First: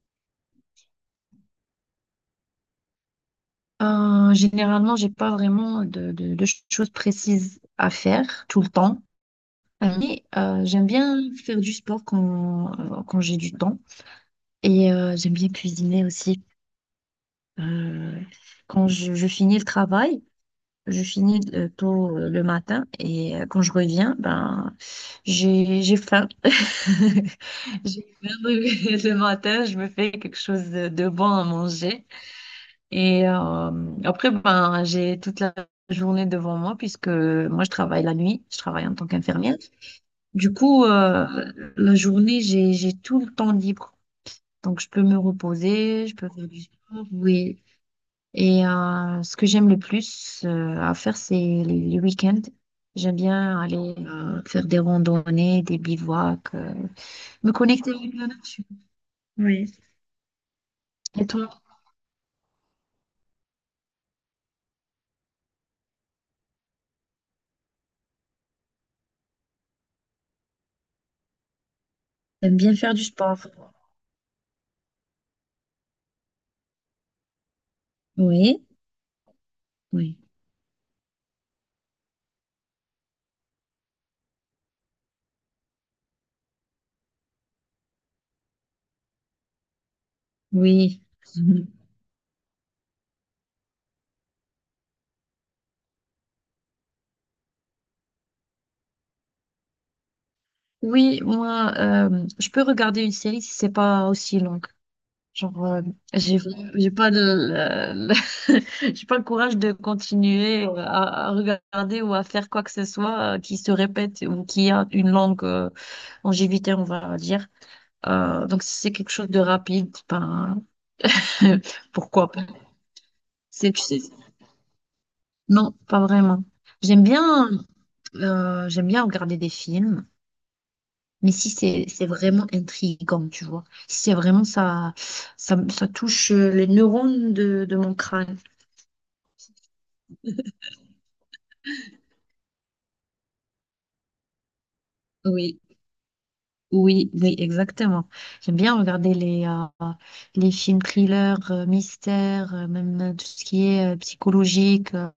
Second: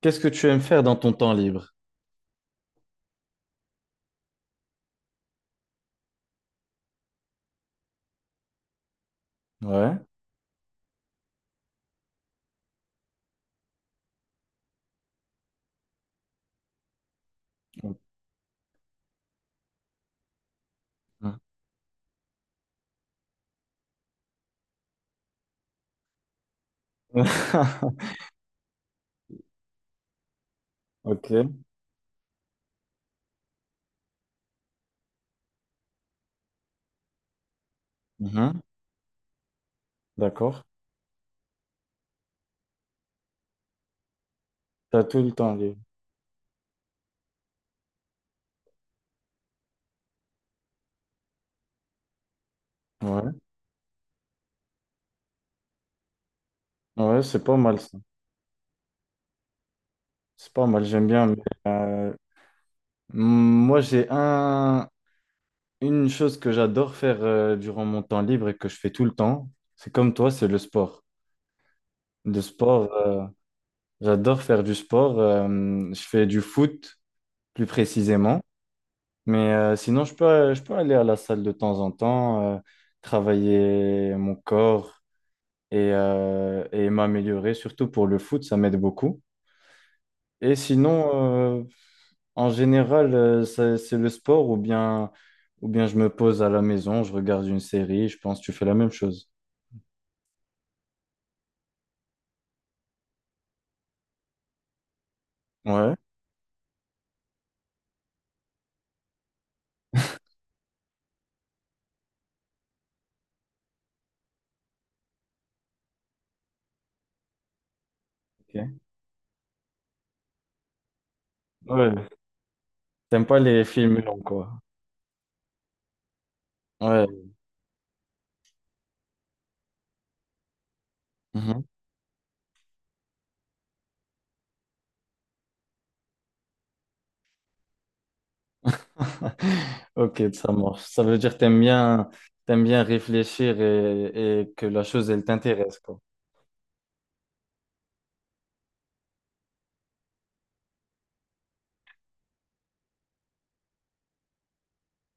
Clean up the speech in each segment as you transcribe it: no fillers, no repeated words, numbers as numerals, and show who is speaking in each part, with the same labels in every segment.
Speaker 1: Qu'est-ce que tu aimes faire dans ton temps libre?
Speaker 2: Généralement, j'ai pas vraiment de choses précises à faire tout le temps,
Speaker 1: Ouais.
Speaker 2: mais j'aime bien faire du sport quand, quand j'ai du temps et j'aime bien cuisiner aussi. Euh, Quand je finis le travail, je finis tôt le matin et quand je reviens, ben j'ai faim. J'ai faim le matin, je me fais quelque chose de bon
Speaker 1: Ok.
Speaker 2: à manger. Et après, ben, j'ai toute la journée devant moi puisque moi, je travaille la nuit, je
Speaker 1: Mhm.
Speaker 2: travaille en tant qu'infirmière. Du
Speaker 1: D'accord.
Speaker 2: coup, la journée, j'ai tout le temps libre. Donc, je
Speaker 1: T'as
Speaker 2: peux me
Speaker 1: tout le temps libre.
Speaker 2: reposer, je peux faire du sport, oui. Et ce que j'aime le plus à faire, c'est les week-ends. J'aime
Speaker 1: Ouais.
Speaker 2: bien aller faire des randonnées, des bivouacs,
Speaker 1: Ouais, c'est
Speaker 2: me
Speaker 1: pas mal
Speaker 2: connecter
Speaker 1: ça.
Speaker 2: avec la nature. Oui.
Speaker 1: C'est pas mal, j'aime bien.
Speaker 2: Et
Speaker 1: Mais,
Speaker 2: toi,
Speaker 1: euh, moi, une chose que j'adore faire durant mon temps libre et que je fais tout le temps. C'est comme toi, c'est le sport. Le
Speaker 2: t'aimes bien
Speaker 1: sport,
Speaker 2: faire du
Speaker 1: euh,
Speaker 2: sport?
Speaker 1: J'adore faire du sport. Je fais du foot, plus précisément.
Speaker 2: Oui,
Speaker 1: Mais sinon,
Speaker 2: oui,
Speaker 1: je peux aller à la salle de temps en temps, travailler mon corps et m'améliorer, surtout pour le foot, ça m'aide beaucoup. Et
Speaker 2: oui.
Speaker 1: sinon, en général, c'est le sport ou bien je me pose à la maison, je regarde une série, je pense que tu fais la même chose.
Speaker 2: Oui, moi, je peux regarder une série si c'est pas aussi longue. Genre,
Speaker 1: Ouais.
Speaker 2: j'ai j'ai pas de, j'ai pas le courage de continuer à regarder ou à faire quoi que ce soit qui se répète ou qui a une longue longévité, on va dire.
Speaker 1: Ok.
Speaker 2: Donc, si c'est quelque chose de rapide, ben,
Speaker 1: Ouais.
Speaker 2: pourquoi pas.
Speaker 1: T'aimes pas les
Speaker 2: C'est, tu sais,
Speaker 1: films longs, quoi.
Speaker 2: non, pas vraiment. J'aime
Speaker 1: Ouais.
Speaker 2: bien, j'aime bien regarder des films. Mais si c'est vraiment intriguant, tu vois. Si c'est vraiment ça, ça, ça touche les neurones de mon crâne.
Speaker 1: Ok, ça marche. Ça veut dire que t'aimes bien réfléchir et que la chose, elle
Speaker 2: Oui,
Speaker 1: t'intéresse, quoi.
Speaker 2: oui, oui, exactement. J'aime bien regarder les films thrillers, mystères, même tout ce qui est psychologique.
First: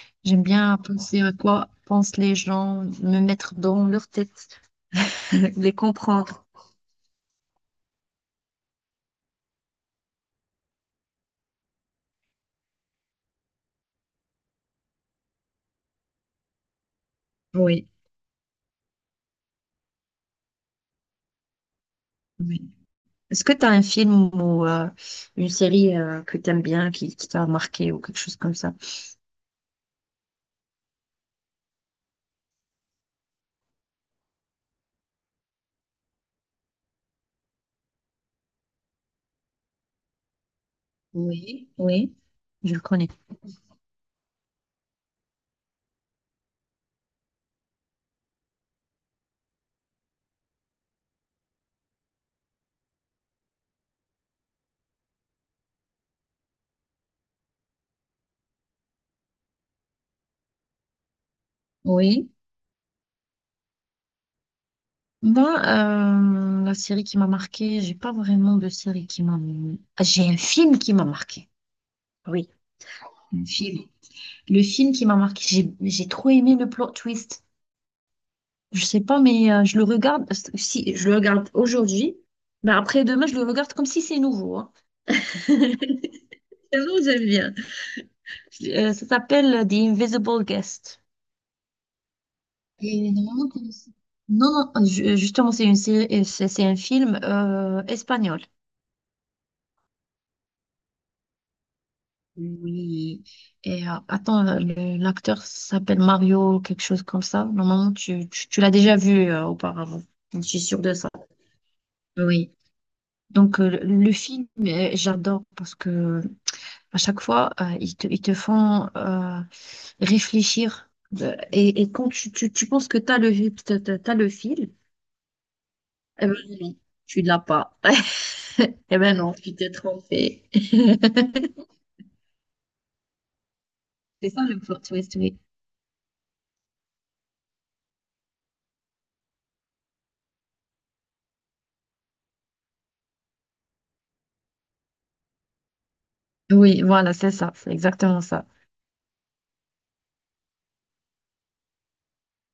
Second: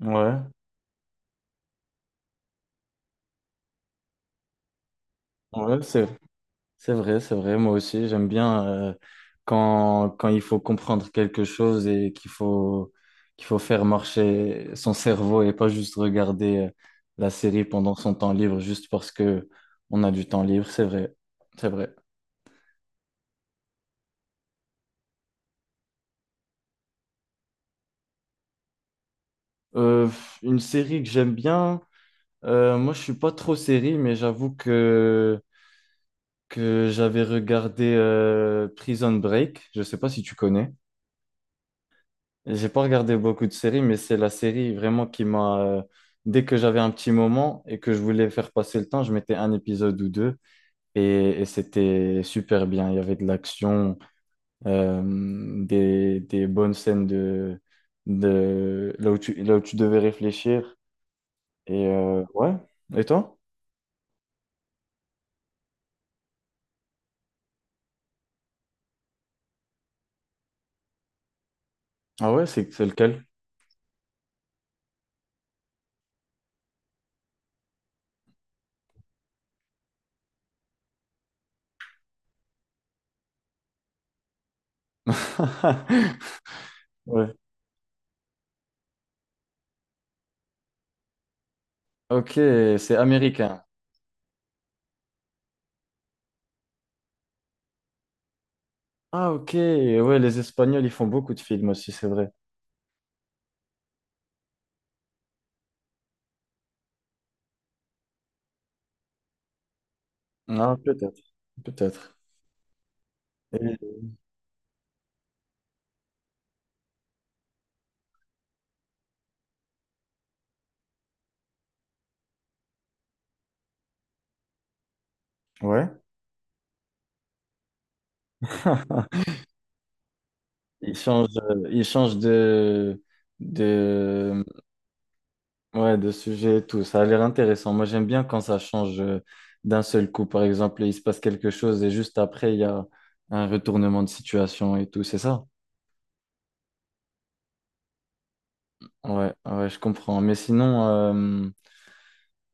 Speaker 1: Ouais,
Speaker 2: J'aime bien penser à quoi pensent les gens, me mettre dans leur tête, les
Speaker 1: ouais,
Speaker 2: comprendre.
Speaker 1: c'est vrai, c'est vrai. Moi aussi, j'aime bien quand, quand il faut comprendre quelque chose et qu'il faut faire marcher son cerveau et pas juste regarder la série
Speaker 2: Oui,
Speaker 1: pendant son temps libre juste parce que on a du temps libre. C'est vrai, c'est vrai.
Speaker 2: oui. Est-ce que tu as un film ou une série que tu aimes bien, qui t'a marqué ou quelque chose comme ça?
Speaker 1: Euh, une série que j'aime bien, moi, je suis pas trop série, mais j'avoue que j'avais regardé Prison Break. Je sais pas si tu connais.
Speaker 2: Oui, oui,
Speaker 1: J'ai
Speaker 2: je
Speaker 1: pas
Speaker 2: le connais.
Speaker 1: regardé beaucoup de séries, mais c'est la série vraiment qui m'a. Dès que j'avais un petit moment et que je voulais faire passer le temps, je mettais un épisode ou deux et c'était super bien. Il y avait de l'action, euh, des bonnes scènes de là où tu devais réfléchir. Et
Speaker 2: Oui.
Speaker 1: ouais. Et toi?
Speaker 2: Moi, la série qui m'a marquée, j'ai pas vraiment de série qui m'a... Ah, j'ai un film qui m'a marqué.
Speaker 1: Ah ouais,
Speaker 2: Oui,
Speaker 1: c'est lequel?
Speaker 2: un film. Le film qui m'a marqué, j'ai trop aimé le plot twist. Je sais pas, mais je le regarde, si je le regarde aujourd'hui, mais après demain, je le regarde comme si c'est nouveau. Hein. Tellement j'aime
Speaker 1: Ouais.
Speaker 2: bien. Ça s'appelle The Invisible Guest.
Speaker 1: Ok, c'est
Speaker 2: Et normalement,
Speaker 1: américain.
Speaker 2: Non, non, justement, c'est une série, c'est un film espagnol.
Speaker 1: Ah, ok. Ouais, les Espagnols, ils font beaucoup de films aussi, c'est vrai.
Speaker 2: Oui. Et attends, l'acteur s'appelle Mario, quelque chose comme ça. Normalement, tu l'as déjà vu auparavant. Je suis
Speaker 1: Ah,
Speaker 2: sûre de ça.
Speaker 1: peut-être. Peut-être.
Speaker 2: Oui. Donc,
Speaker 1: Et-
Speaker 2: le film, j'adore parce que à chaque fois, ils te font réfléchir. Et quand tu penses que tu as t'as le fil,
Speaker 1: Ouais.
Speaker 2: eh ben non, tu l'as pas. Eh ben non, tu t'es trompé. C'est
Speaker 1: Ils changent
Speaker 2: ça
Speaker 1: de,
Speaker 2: le plot twist, oui.
Speaker 1: ouais, de sujet et tout. Ça a l'air intéressant. Moi, j'aime bien quand ça change d'un seul coup. Par exemple, il se passe quelque chose et juste après, il y a un retournement de situation et tout. C'est ça?
Speaker 2: Oui, voilà, c'est ça, c'est exactement ça.
Speaker 1: Ouais, ouais, je comprends. Mais sinon,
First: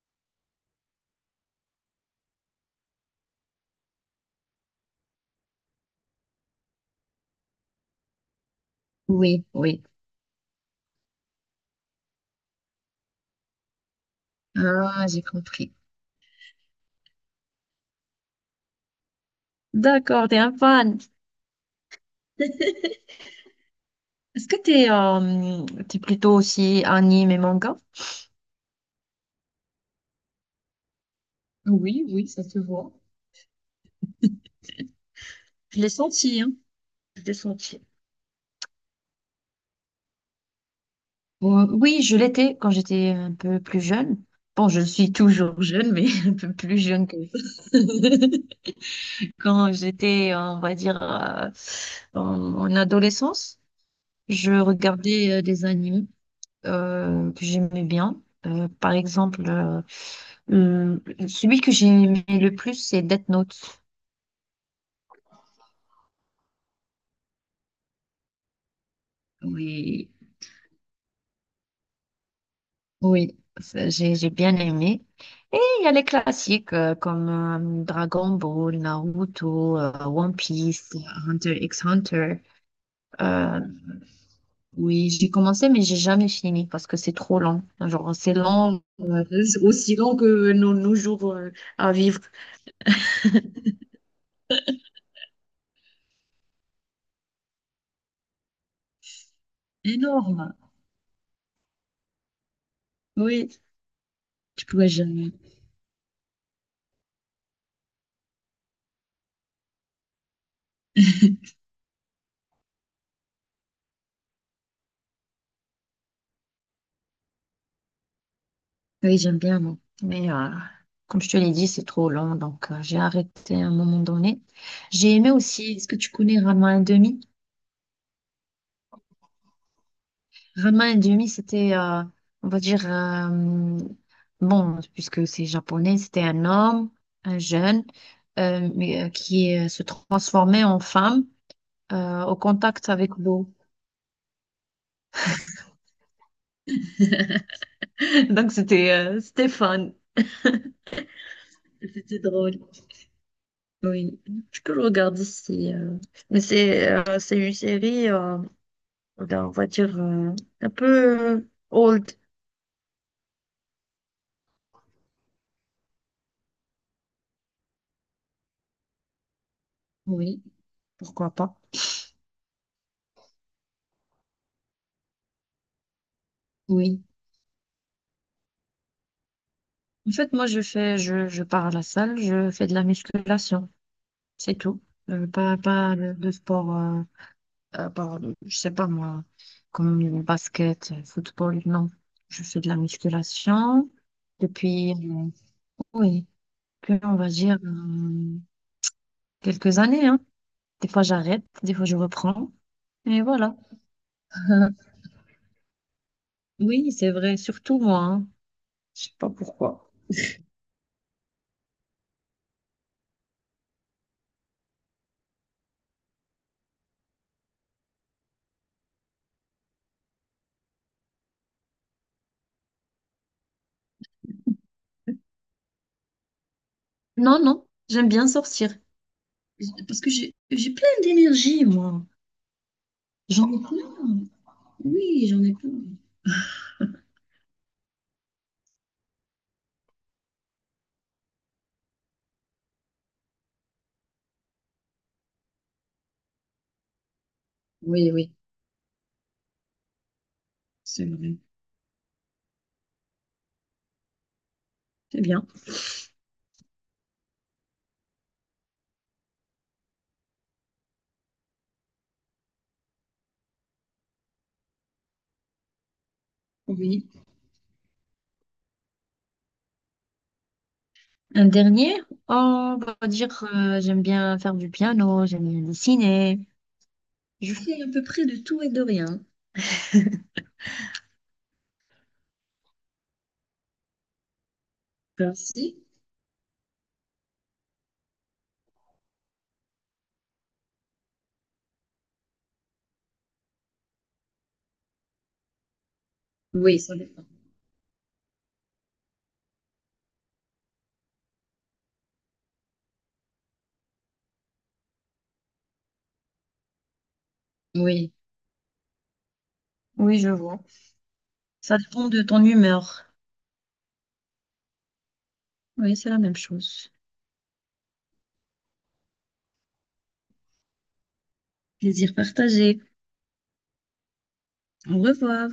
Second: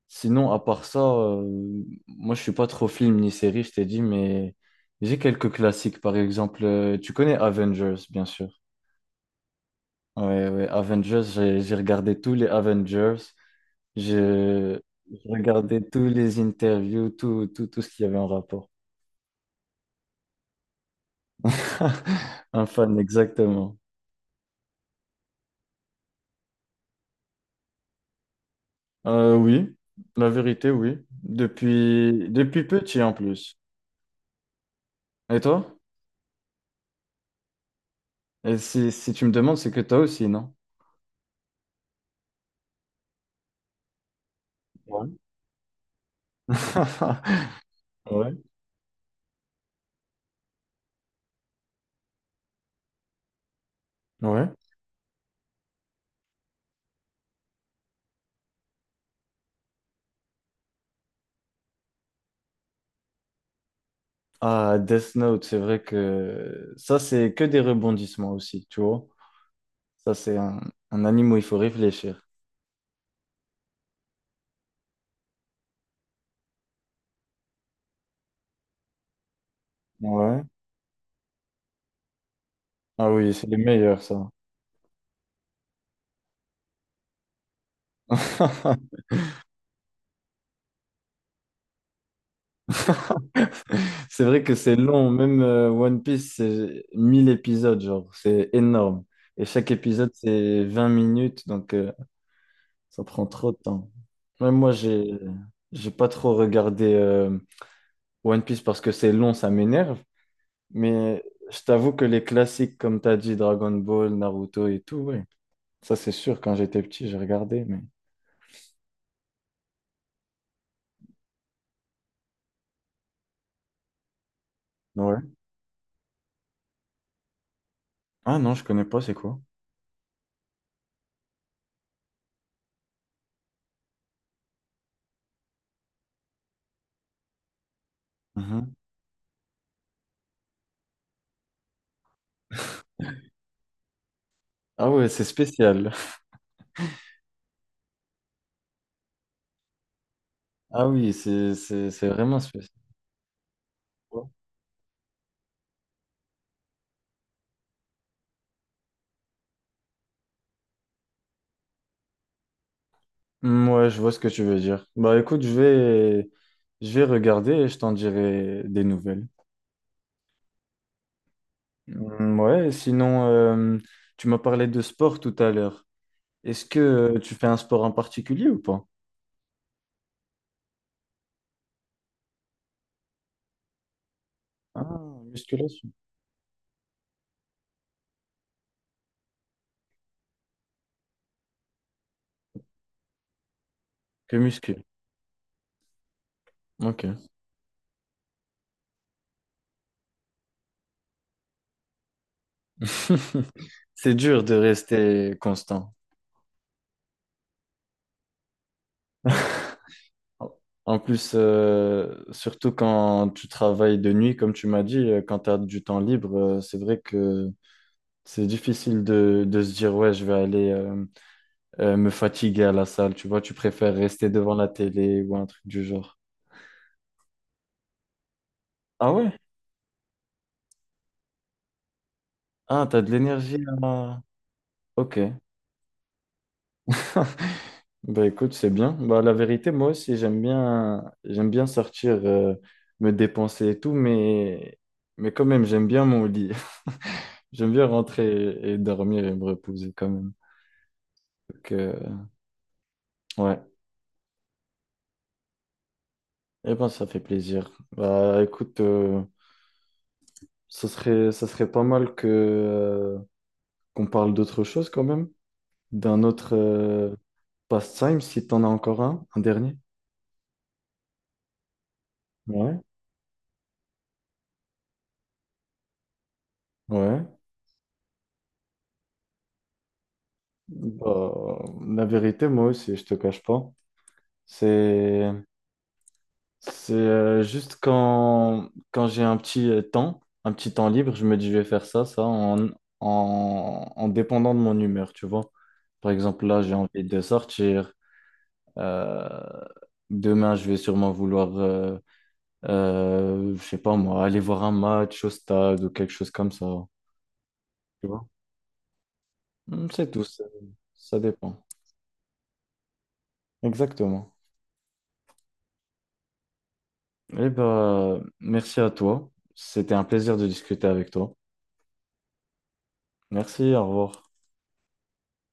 Speaker 1: sinon, à part ça, moi je suis pas trop film ni série, je t'ai dit, mais j'ai quelques classiques. Par exemple, tu connais Avengers, bien sûr.
Speaker 2: Oui, oui.
Speaker 1: Ouais, ouais, Avengers, j'ai regardé tous les Avengers, j'ai
Speaker 2: Ah, j'ai
Speaker 1: j'ai
Speaker 2: compris.
Speaker 1: regardé tous les interviews, tout, tout, tout ce qu'il y avait en rapport.
Speaker 2: D'accord, t'es un fan.
Speaker 1: Un fan, exactement.
Speaker 2: Est-ce que t'es plutôt aussi anime et manga?
Speaker 1: Oui, la vérité, oui.
Speaker 2: Oui,
Speaker 1: Depuis,
Speaker 2: oui, ça se
Speaker 1: depuis
Speaker 2: voit.
Speaker 1: petit en plus. Et toi?
Speaker 2: Je l'ai senti, hein. Je l'ai senti.
Speaker 1: Et si, si tu me demandes, c'est que toi aussi, non?
Speaker 2: Bon, oui, je l'étais quand j'étais un peu plus jeune. Bon, je
Speaker 1: Ouais.
Speaker 2: suis toujours jeune, mais un peu plus jeune que
Speaker 1: Ouais.
Speaker 2: quand j'étais, on va dire, en, en adolescence.
Speaker 1: Ouais.
Speaker 2: Je regardais des animes que j'aimais bien. Par exemple, euh, celui que j'ai aimé le plus, c'est Death Note.
Speaker 1: Ah, Death Note, c'est vrai que ça, c'est que des rebondissements aussi, tu vois.
Speaker 2: Oui,
Speaker 1: Ça, c'est un anime où il faut réfléchir.
Speaker 2: oui, ça, j'ai bien aimé. Et il y a les classiques comme Dragon Ball, Naruto, One
Speaker 1: Ouais.
Speaker 2: Piece, Hunter x Hunter.
Speaker 1: Ah oui, c'est les
Speaker 2: Euh,
Speaker 1: meilleurs, ça.
Speaker 2: oui, j'ai commencé, mais j'ai jamais fini parce que c'est trop long. Genre, c'est long, aussi long que nos jours à vivre.
Speaker 1: C'est vrai que c'est long, même One Piece, c'est 1000 épisodes, genre, c'est énorme. Et chaque épisode,
Speaker 2: Énorme.
Speaker 1: c'est 20 minutes, donc ça prend
Speaker 2: Oui.
Speaker 1: trop de temps. Même
Speaker 2: Du
Speaker 1: moi,
Speaker 2: coup, ouais,
Speaker 1: j'ai j'ai pas trop regardé One Piece parce que c'est long, ça m'énerve. Mais je t'avoue que les classiques, comme t'as dit, Dragon Ball, Naruto et tout, ouais. Ça, c'est sûr, quand j'étais petit, j'ai regardé, mais...
Speaker 2: oui, j'aime bien, moi. Mais comme je te l'ai dit, c'est trop long, donc j'ai arrêté à un moment donné. J'ai
Speaker 1: Ouais.
Speaker 2: aimé aussi, est-ce que tu connais Rama un demi?
Speaker 1: Ah non, je connais pas, c'est quoi?
Speaker 2: Rama un demi, c'était, on va dire, bon, puisque c'est japonais, c'était un homme, un jeune,
Speaker 1: Mhm.
Speaker 2: mais, qui se transformait en femme au contact avec l'eau.
Speaker 1: Ah ouais, c'est spécial.
Speaker 2: Donc, c'était fun,
Speaker 1: Ah oui, c'est
Speaker 2: c'était
Speaker 1: vraiment
Speaker 2: drôle.
Speaker 1: spécial.
Speaker 2: Oui, je peux le regarder si. Mais c'est une série, on va dire, un peu old.
Speaker 1: Hmm, ouais, je vois ce que tu veux dire. Bah écoute, je vais regarder et je t'en dirai des nouvelles.
Speaker 2: Oui, pourquoi pas.
Speaker 1: Hmm, ouais, sinon, tu m'as parlé de sport tout à l'heure. Est-ce que
Speaker 2: Oui.
Speaker 1: tu fais un sport en particulier ou pas?
Speaker 2: En fait, moi, je pars à la salle, je fais de la musculation, c'est tout.
Speaker 1: Ah,
Speaker 2: Pas
Speaker 1: musculation.
Speaker 2: pas de, de sport, euh, par- je sais pas moi, comme le basket, football, non. Je fais de la musculation
Speaker 1: Que muscu.
Speaker 2: depuis, oui, depuis, on
Speaker 1: Ok.
Speaker 2: va dire, quelques années, hein. Des fois, j'arrête, des fois, je reprends. Et voilà.
Speaker 1: C'est dur de rester constant.
Speaker 2: Oui, c'est vrai, surtout moi. Hein. Je sais pas pourquoi.
Speaker 1: En plus, surtout quand tu travailles de nuit, comme tu m'as dit, quand tu as du temps libre, c'est vrai que c'est difficile de se dire, ouais, je vais aller me fatiguer à la salle. Tu vois, tu préfères rester devant la télé ou un truc du genre.
Speaker 2: Non, non, j'aime bien sortir.
Speaker 1: Ah ouais?
Speaker 2: Parce que j'ai plein d'énergie, moi.
Speaker 1: Ah, t'as de
Speaker 2: J'en
Speaker 1: l'énergie
Speaker 2: ai
Speaker 1: à...
Speaker 2: plein.
Speaker 1: Ok.
Speaker 2: Oui, j'en ai plein.
Speaker 1: Bah écoute, c'est bien. Bah la vérité, moi aussi, j'aime bien sortir me dépenser et tout, mais quand même, j'aime bien mon lit. J'aime bien
Speaker 2: Oui,
Speaker 1: rentrer
Speaker 2: oui,
Speaker 1: et dormir et me reposer quand même.
Speaker 2: c'est vrai.
Speaker 1: Donc ouais.
Speaker 2: C'est bien.
Speaker 1: Eh ben ça fait plaisir. Bah écoute, ça serait pas mal que qu'on parle d'autre chose quand même, d'un autre
Speaker 2: Oui.
Speaker 1: pastime si t'en as encore un dernier.
Speaker 2: Un dernier? Oh, on
Speaker 1: Ouais.
Speaker 2: va dire, j'aime bien faire du piano, j'aime bien dessiner.
Speaker 1: Ouais.
Speaker 2: Je fais à peu près de tout et de rien.
Speaker 1: Bah, la vérité, moi aussi, je te cache pas. C'est,
Speaker 2: Merci.
Speaker 1: juste quand, quand j'ai un petit temps, un petit temps libre, je me dis je vais faire ça, ça, en, en, en dépendant de mon humeur, tu vois. Par exemple, là, j'ai
Speaker 2: Oui, ça
Speaker 1: envie de
Speaker 2: dépend.
Speaker 1: sortir. euh, Demain, je vais sûrement vouloir, je sais pas moi, aller voir un match au stade ou quelque chose comme ça. Tu
Speaker 2: Oui,
Speaker 1: vois? Hmm, c'est
Speaker 2: oui,
Speaker 1: tout,
Speaker 2: je
Speaker 1: ça,
Speaker 2: vois.
Speaker 1: ça dépend.
Speaker 2: Ça dépend de ton humeur.
Speaker 1: Exactement.
Speaker 2: Oui, c'est la même chose.
Speaker 1: Eh ben, merci à toi. C'était un plaisir de discuter avec toi.
Speaker 2: Plaisir partagé.
Speaker 1: Merci, au revoir.
Speaker 2: Au revoir.